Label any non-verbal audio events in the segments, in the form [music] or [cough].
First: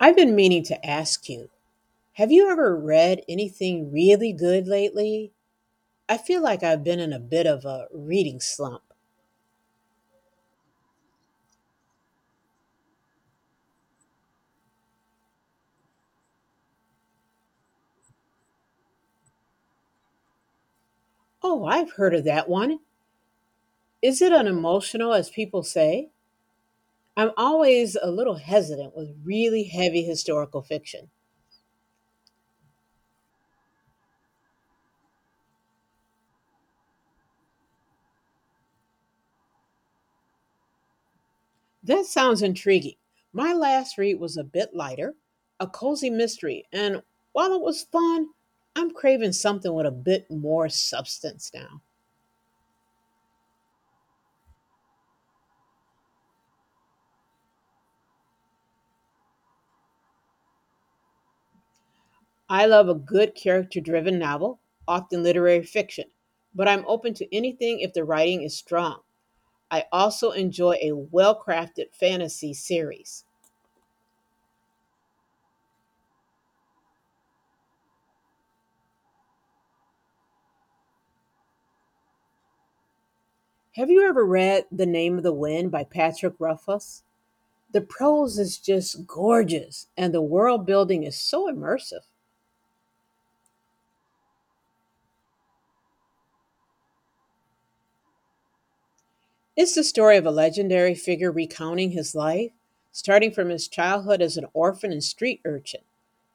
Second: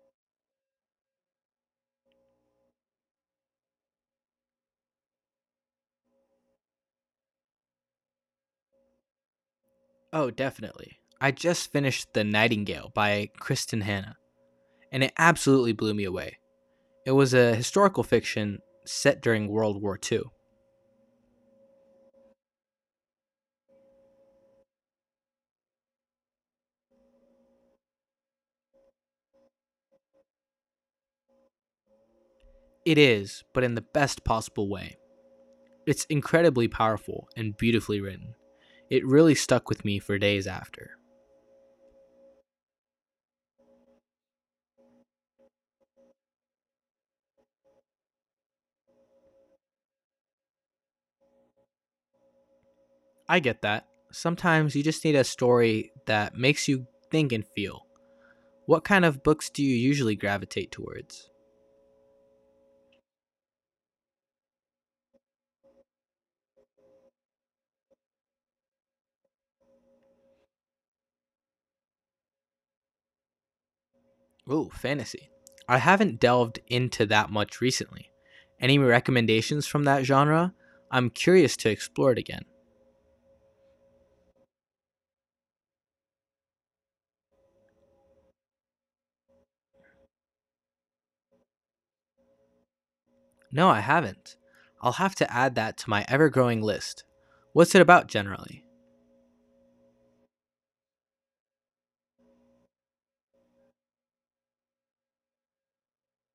I've been meaning to ask you, have you ever read anything really good lately? I feel like I've been in a bit of a reading slump. Oh, definitely. I just finished The Nightingale by Kristen Hanna, and it absolutely blew me away. It was a historical fiction set during World War II. Oh, I've heard of that one. Is it unemotional, as people say? I'm always a little hesitant with really heavy historical fiction. It is, but in the best possible way. It's incredibly powerful and beautifully written. It really stuck with me for days after. That sounds intriguing. My last read was a bit lighter, a cozy mystery, and while it was fun, I'm craving something with a bit more substance now. I get that. Sometimes you just need a story that makes you think and feel. What kind of books do you usually gravitate towards? I love a good character driven novel, often literary fiction, but I'm open to anything if the writing is strong. I also enjoy a well crafted fantasy series. Ooh, fantasy. I haven't delved into that much recently. Any recommendations from that genre? I'm curious to explore it again. Have you ever read The Name of the Wind by Patrick Rothfuss? The prose is just gorgeous, and the world building is so immersive. No, I haven't. I'll have to add that to my ever growing list. What's it about generally? It's the story of a legendary figure recounting his life, starting from his childhood as an orphan and street urchin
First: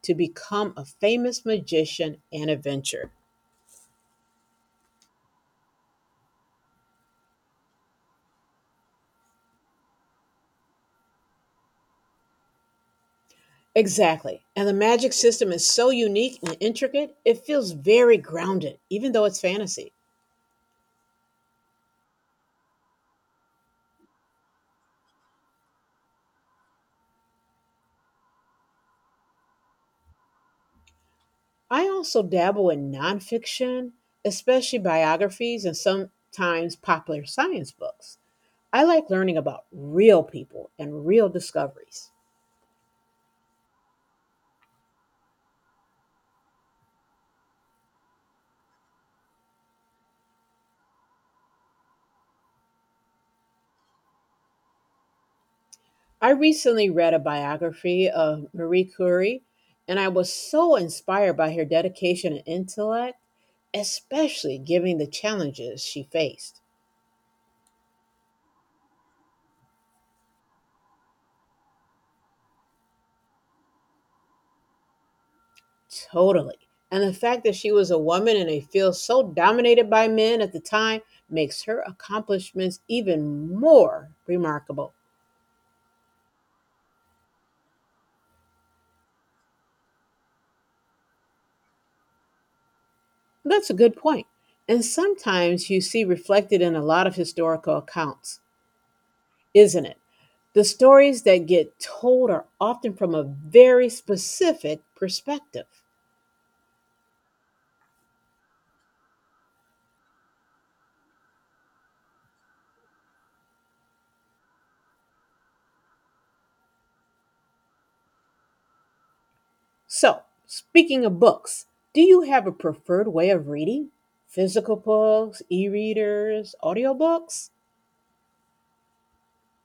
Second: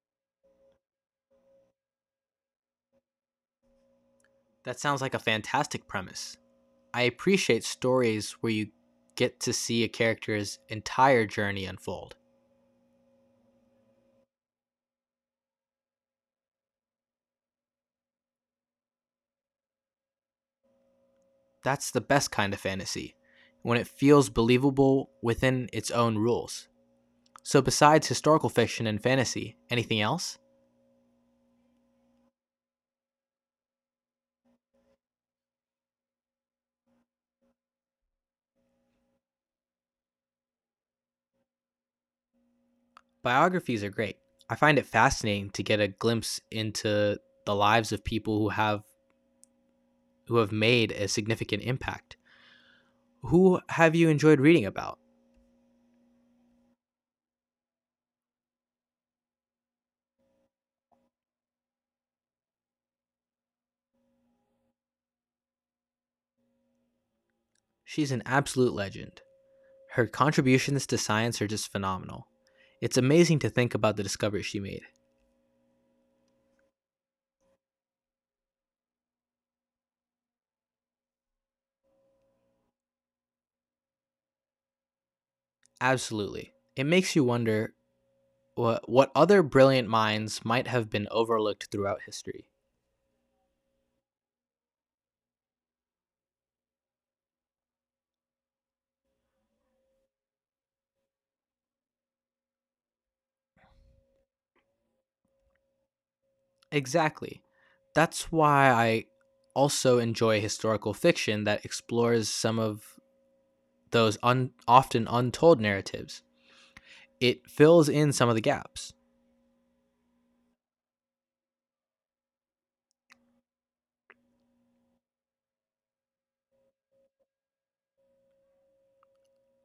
to become a famous magician and adventurer. That sounds like a fantastic premise. I appreciate stories where you get to see a character's entire journey unfold. Exactly. And the magic system is so unique and intricate, it feels very grounded, even though it's fantasy. That's the best kind of fantasy, when it feels believable within its own rules. So, besides historical fiction and fantasy, anything else? I also dabble in nonfiction, especially biographies and sometimes popular science books. I like learning about real people and real discoveries. Biographies are great. I find it fascinating to get a glimpse into the lives of people who have made a significant impact. Who have you enjoyed reading about? I recently read a biography of Marie Curie, and I was so inspired by her dedication and intellect, especially given the challenges she faced. She's an absolute legend. Her contributions to science are just phenomenal. It's amazing to think about the discoveries she made. Totally. And the fact that she was a woman in a field so dominated by men at the time makes her accomplishments even more remarkable. Absolutely. It makes you wonder what other brilliant minds might have been overlooked throughout history. That's a good point. And sometimes you see reflected in a lot of historical accounts, isn't it? The stories that get told are often from a very specific perspective. Exactly. That's why I also enjoy historical fiction that explores some of those often untold narratives. It fills in some of the gaps. So, speaking of books, do you have a preferred way of reading? Physical books, e readers, audiobooks?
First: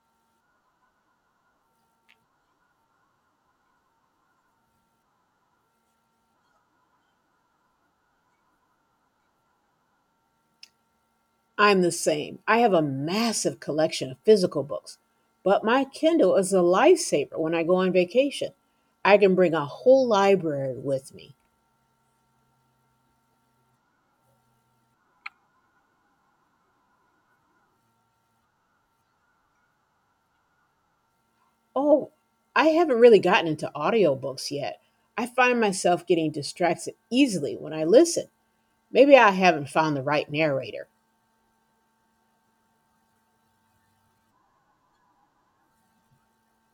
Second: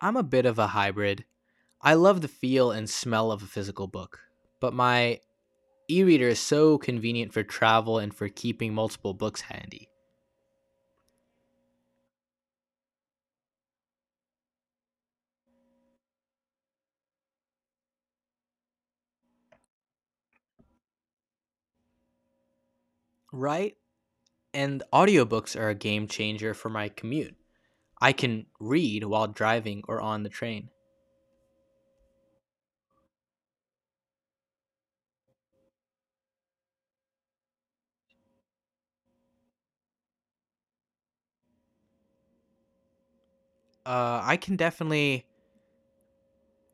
I'm a bit of a hybrid. I love the feel and smell of a physical book, but my e reader is so convenient for travel and for keeping multiple books handy. I'm the same. I have a massive collection of physical books, but my Kindle is a lifesaver when I go on vacation. I can bring a whole library with me. Right? And audiobooks are a game changer for my commute. I can read while driving or on the train. Oh, I haven't really gotten into audiobooks yet. I find myself getting distracted easily when I listen. Maybe I haven't found the right narrator. I can definitely,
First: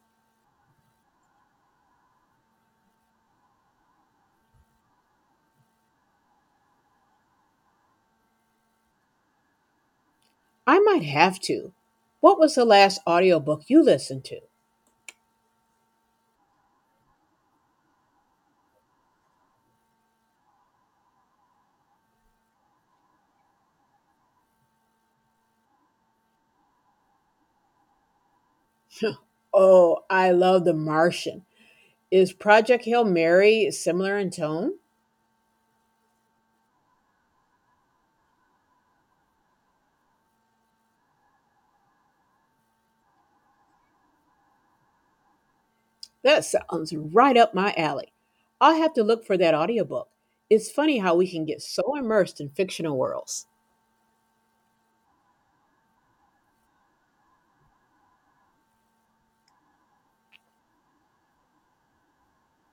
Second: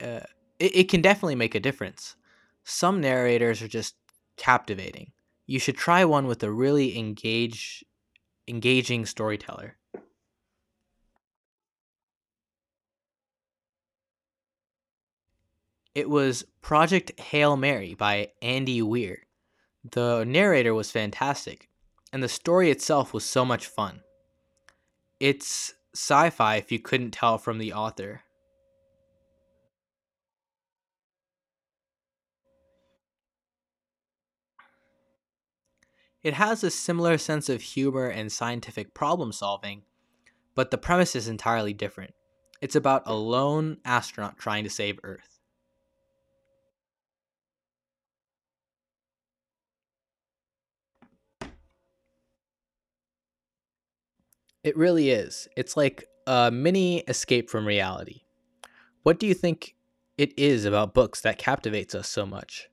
uh, it can definitely make a difference. Some narrators are just captivating. You should try one with a really engaging storyteller. I might have to. What was the last audiobook you listened It was Project Hail Mary by Andy Weir. The narrator was fantastic, and the story itself was so much fun. It's sci fi if you couldn't tell from the author. to? [laughs] Oh, I love The Martian. Is Project Hail Mary similar in tone? It has a similar sense of humor and scientific problem solving, but the premise is entirely different. It's about a lone astronaut trying to save Earth. That sounds right up my alley. I'll have to look for that audiobook. It's funny how we can get so immersed in fictional worlds. It really is. It's like a mini escape from reality. What do you think it is about books that captivates us so much?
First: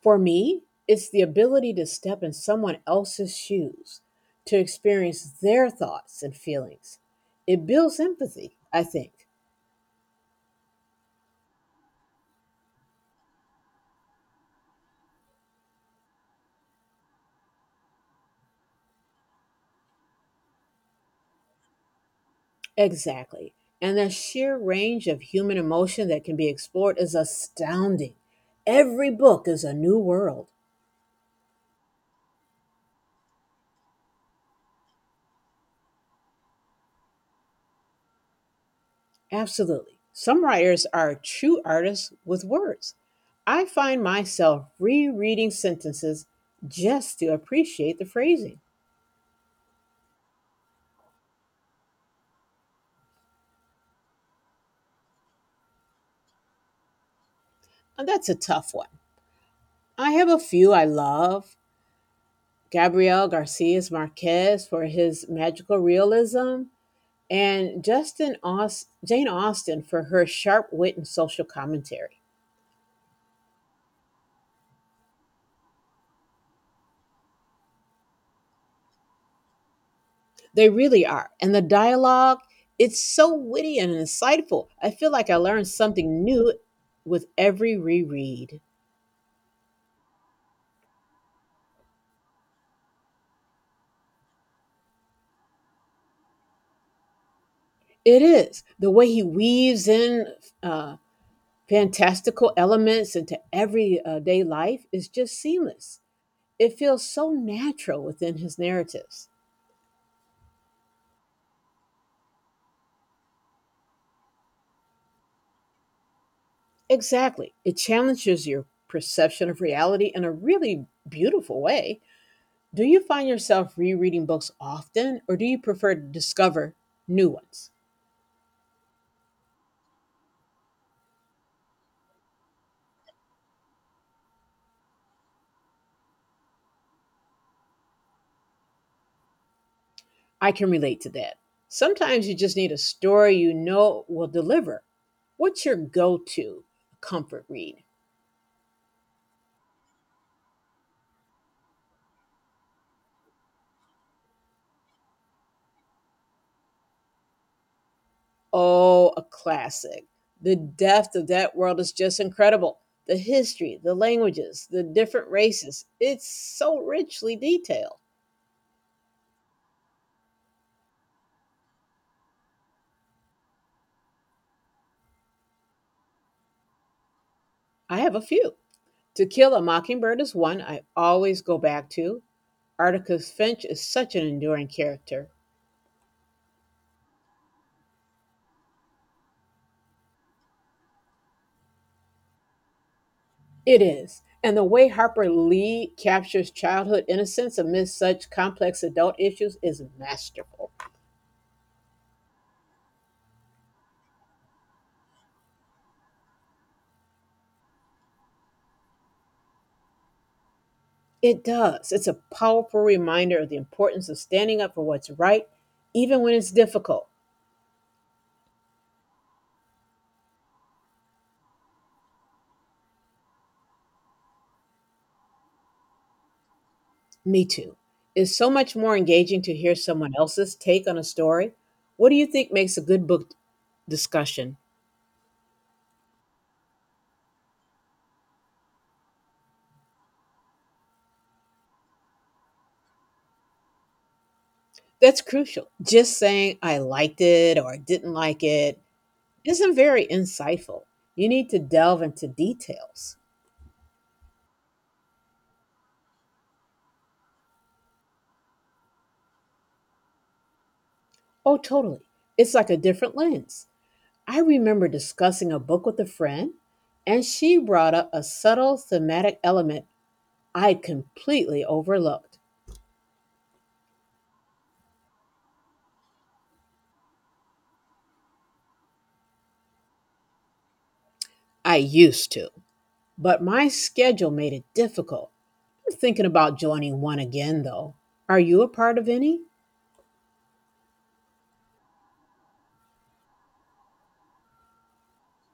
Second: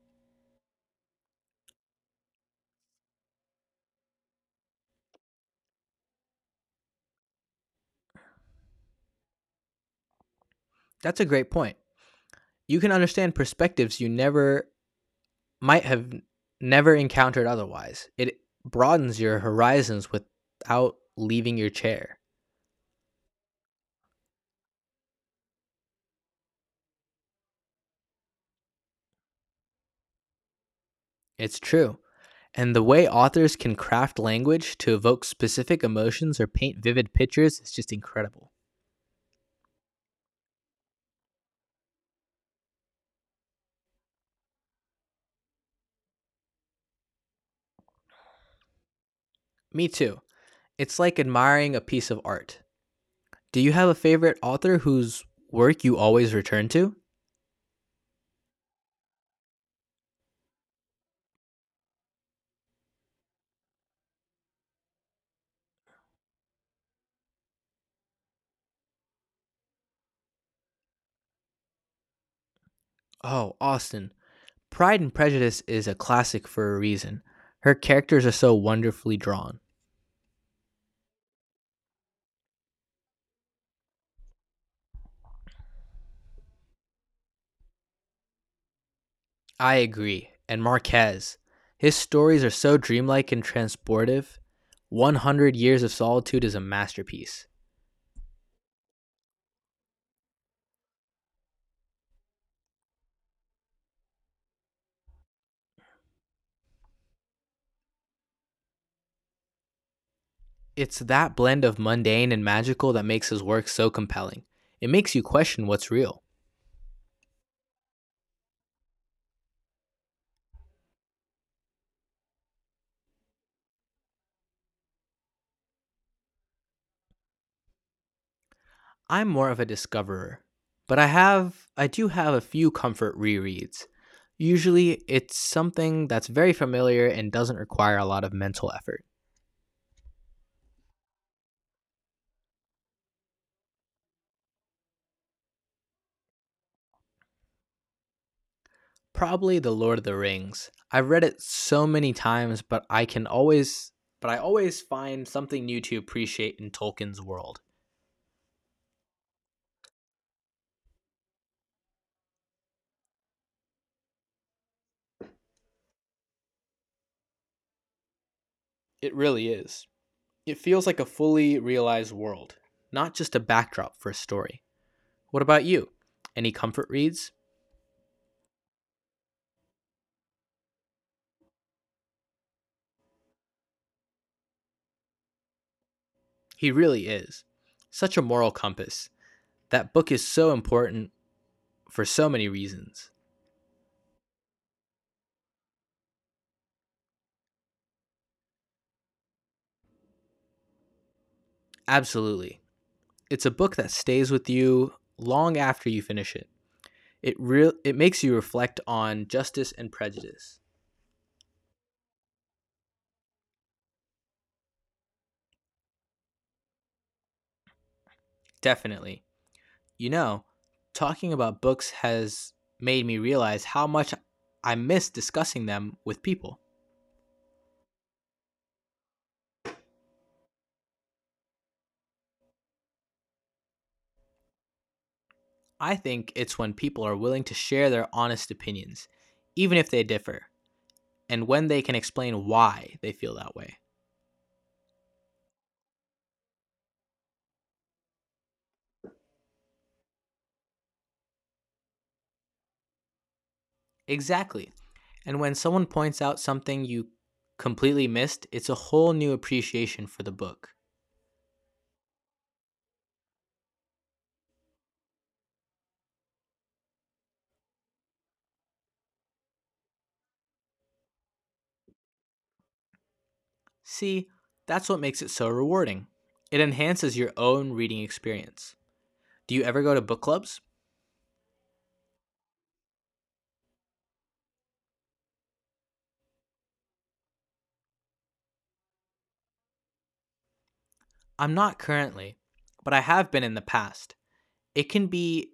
For me, it's the ability to step in someone else's shoes, to experience their thoughts and feelings. It builds empathy, I think. That's a great point. You can understand perspectives you never might have never encountered otherwise. It broadens your horizons without leaving your chair. Exactly. And the sheer range of human emotion that can be explored is astounding. Every book is a new world. It's true. And the way authors can craft language to evoke specific emotions or paint vivid pictures is just incredible. Absolutely. Some writers are true artists with words. I find myself rereading sentences just to appreciate the phrasing. Me too. It's like admiring a piece of art. Do you have a favorite author whose work you always return to? And that's a tough one, I have a few I love. Gabriel Garcias Marquez for his magical realism, and Jane Austen for her sharp wit and social commentary. Oh, Austen. Pride and Prejudice is a classic for a reason. Her characters are so wonderfully drawn. They really are. And the dialogue, it's so witty and insightful. I feel like I learn something new with every reread. I agree. And Marquez. His stories are so dreamlike and transportive. 100 Years of Solitude is a masterpiece. It is. The way he weaves in uh, fantastical elements into everyday life is just seamless. It feels so natural within his narratives. It's that blend of mundane and magical that makes his work so compelling. It makes you question what's real. Exactly. It challenges your perception of reality in a really beautiful way. Do you find yourself rereading books often, or do you prefer to discover new ones? I'm more of a discoverer, but I do have a few comfort rereads. Usually it's something that's very familiar and doesn't require a lot of mental effort. I can relate to that. Sometimes you just need a story you know will deliver. What's your go to comfort read? Probably The Lord of the Rings. I've read it so many times, but I always find something new to appreciate in Tolkien's world. Oh, a classic. The depth of that world is just incredible. The history, the languages, the different races. It's so richly detailed. It really is. It feels like a fully realized world, not just a backdrop for a story. What about you? Any comfort reads? I have a few. To Kill a Mockingbird is one I always go back to. Atticus Finch is such an enduring character. He really is. Such a moral compass. That book is so important for so many reasons. It is. And the way Harper Lee captures childhood innocence amidst such complex adult issues is masterful. Absolutely. It's a book that stays with you long after you finish it. It real it makes you reflect on justice and prejudice. It does. It's a powerful reminder of the importance of standing up for what's right, even when it's difficult. Definitely. You know, talking about books has made me realize how much I miss discussing them with people. Me too. It's so much more engaging to hear someone else's take on a story. What do you think makes a good book discussion? I think it's when people are willing to share their honest opinions, even if they differ, and when they can explain why they feel that way. That's crucial. Just saying I liked it or I didn't like it isn't very insightful. You need to delve into details. Exactly. And when someone points out something you completely missed, it's a whole new appreciation for the book. Oh, totally. It's like a different lens. I remember discussing a book with a friend and she brought up a subtle thematic element I'd completely overlooked. See, that's what makes it so rewarding. It enhances your own reading experience. Do you ever go to book clubs? I used to, but my schedule made it difficult. I'm thinking about joining one again, though. Are you a part of any? I'm not currently, but I have been in the past. It can be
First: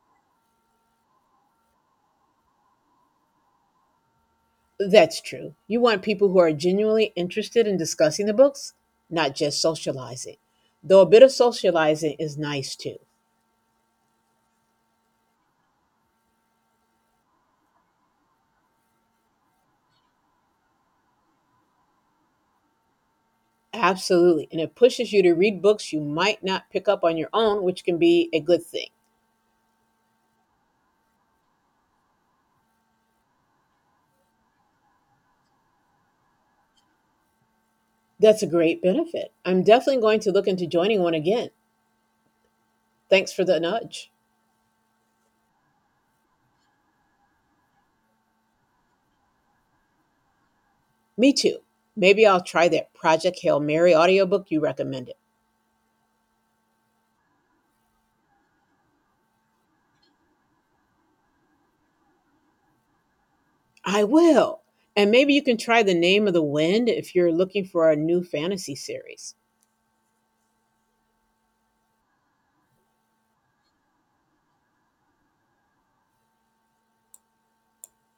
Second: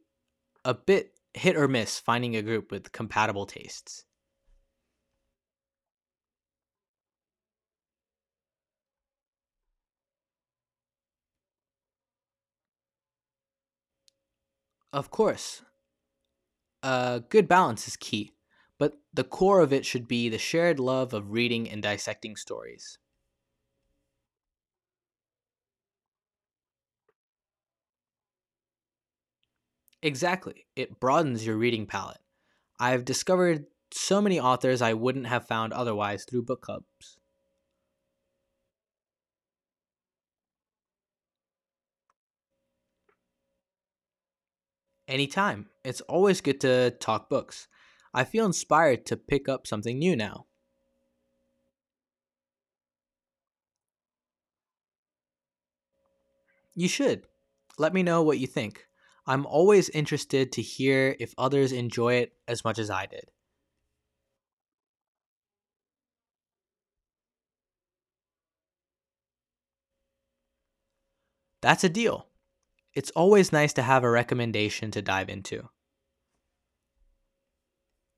a bit hit or miss finding a group with compatible tastes. That's true. You want people who are genuinely interested in discussing the books, not just socializing. Though a bit of socializing is nice too. Of course, a good balance is key, but the core of it should be the shared love of reading and dissecting stories. Absolutely. And it pushes you to read books you might not pick up on your own, which can be a good thing. Exactly, it broadens your reading palette. I've discovered so many authors I wouldn't have found otherwise through book clubs. That's a great benefit. I'm definitely going to look into joining one again. Thanks for the nudge. Anytime, it's always good to talk books. I feel inspired to pick up something new now. Me too. Maybe I'll try that Project Hail Mary audiobook you recommended. You should. Let me know what you think. I'm always interested to hear if others enjoy it as much as I did. I will. And maybe you can try The Name of the Wind if you're looking for a new fantasy series. That's a deal. It's always nice to have a recommendation to dive into.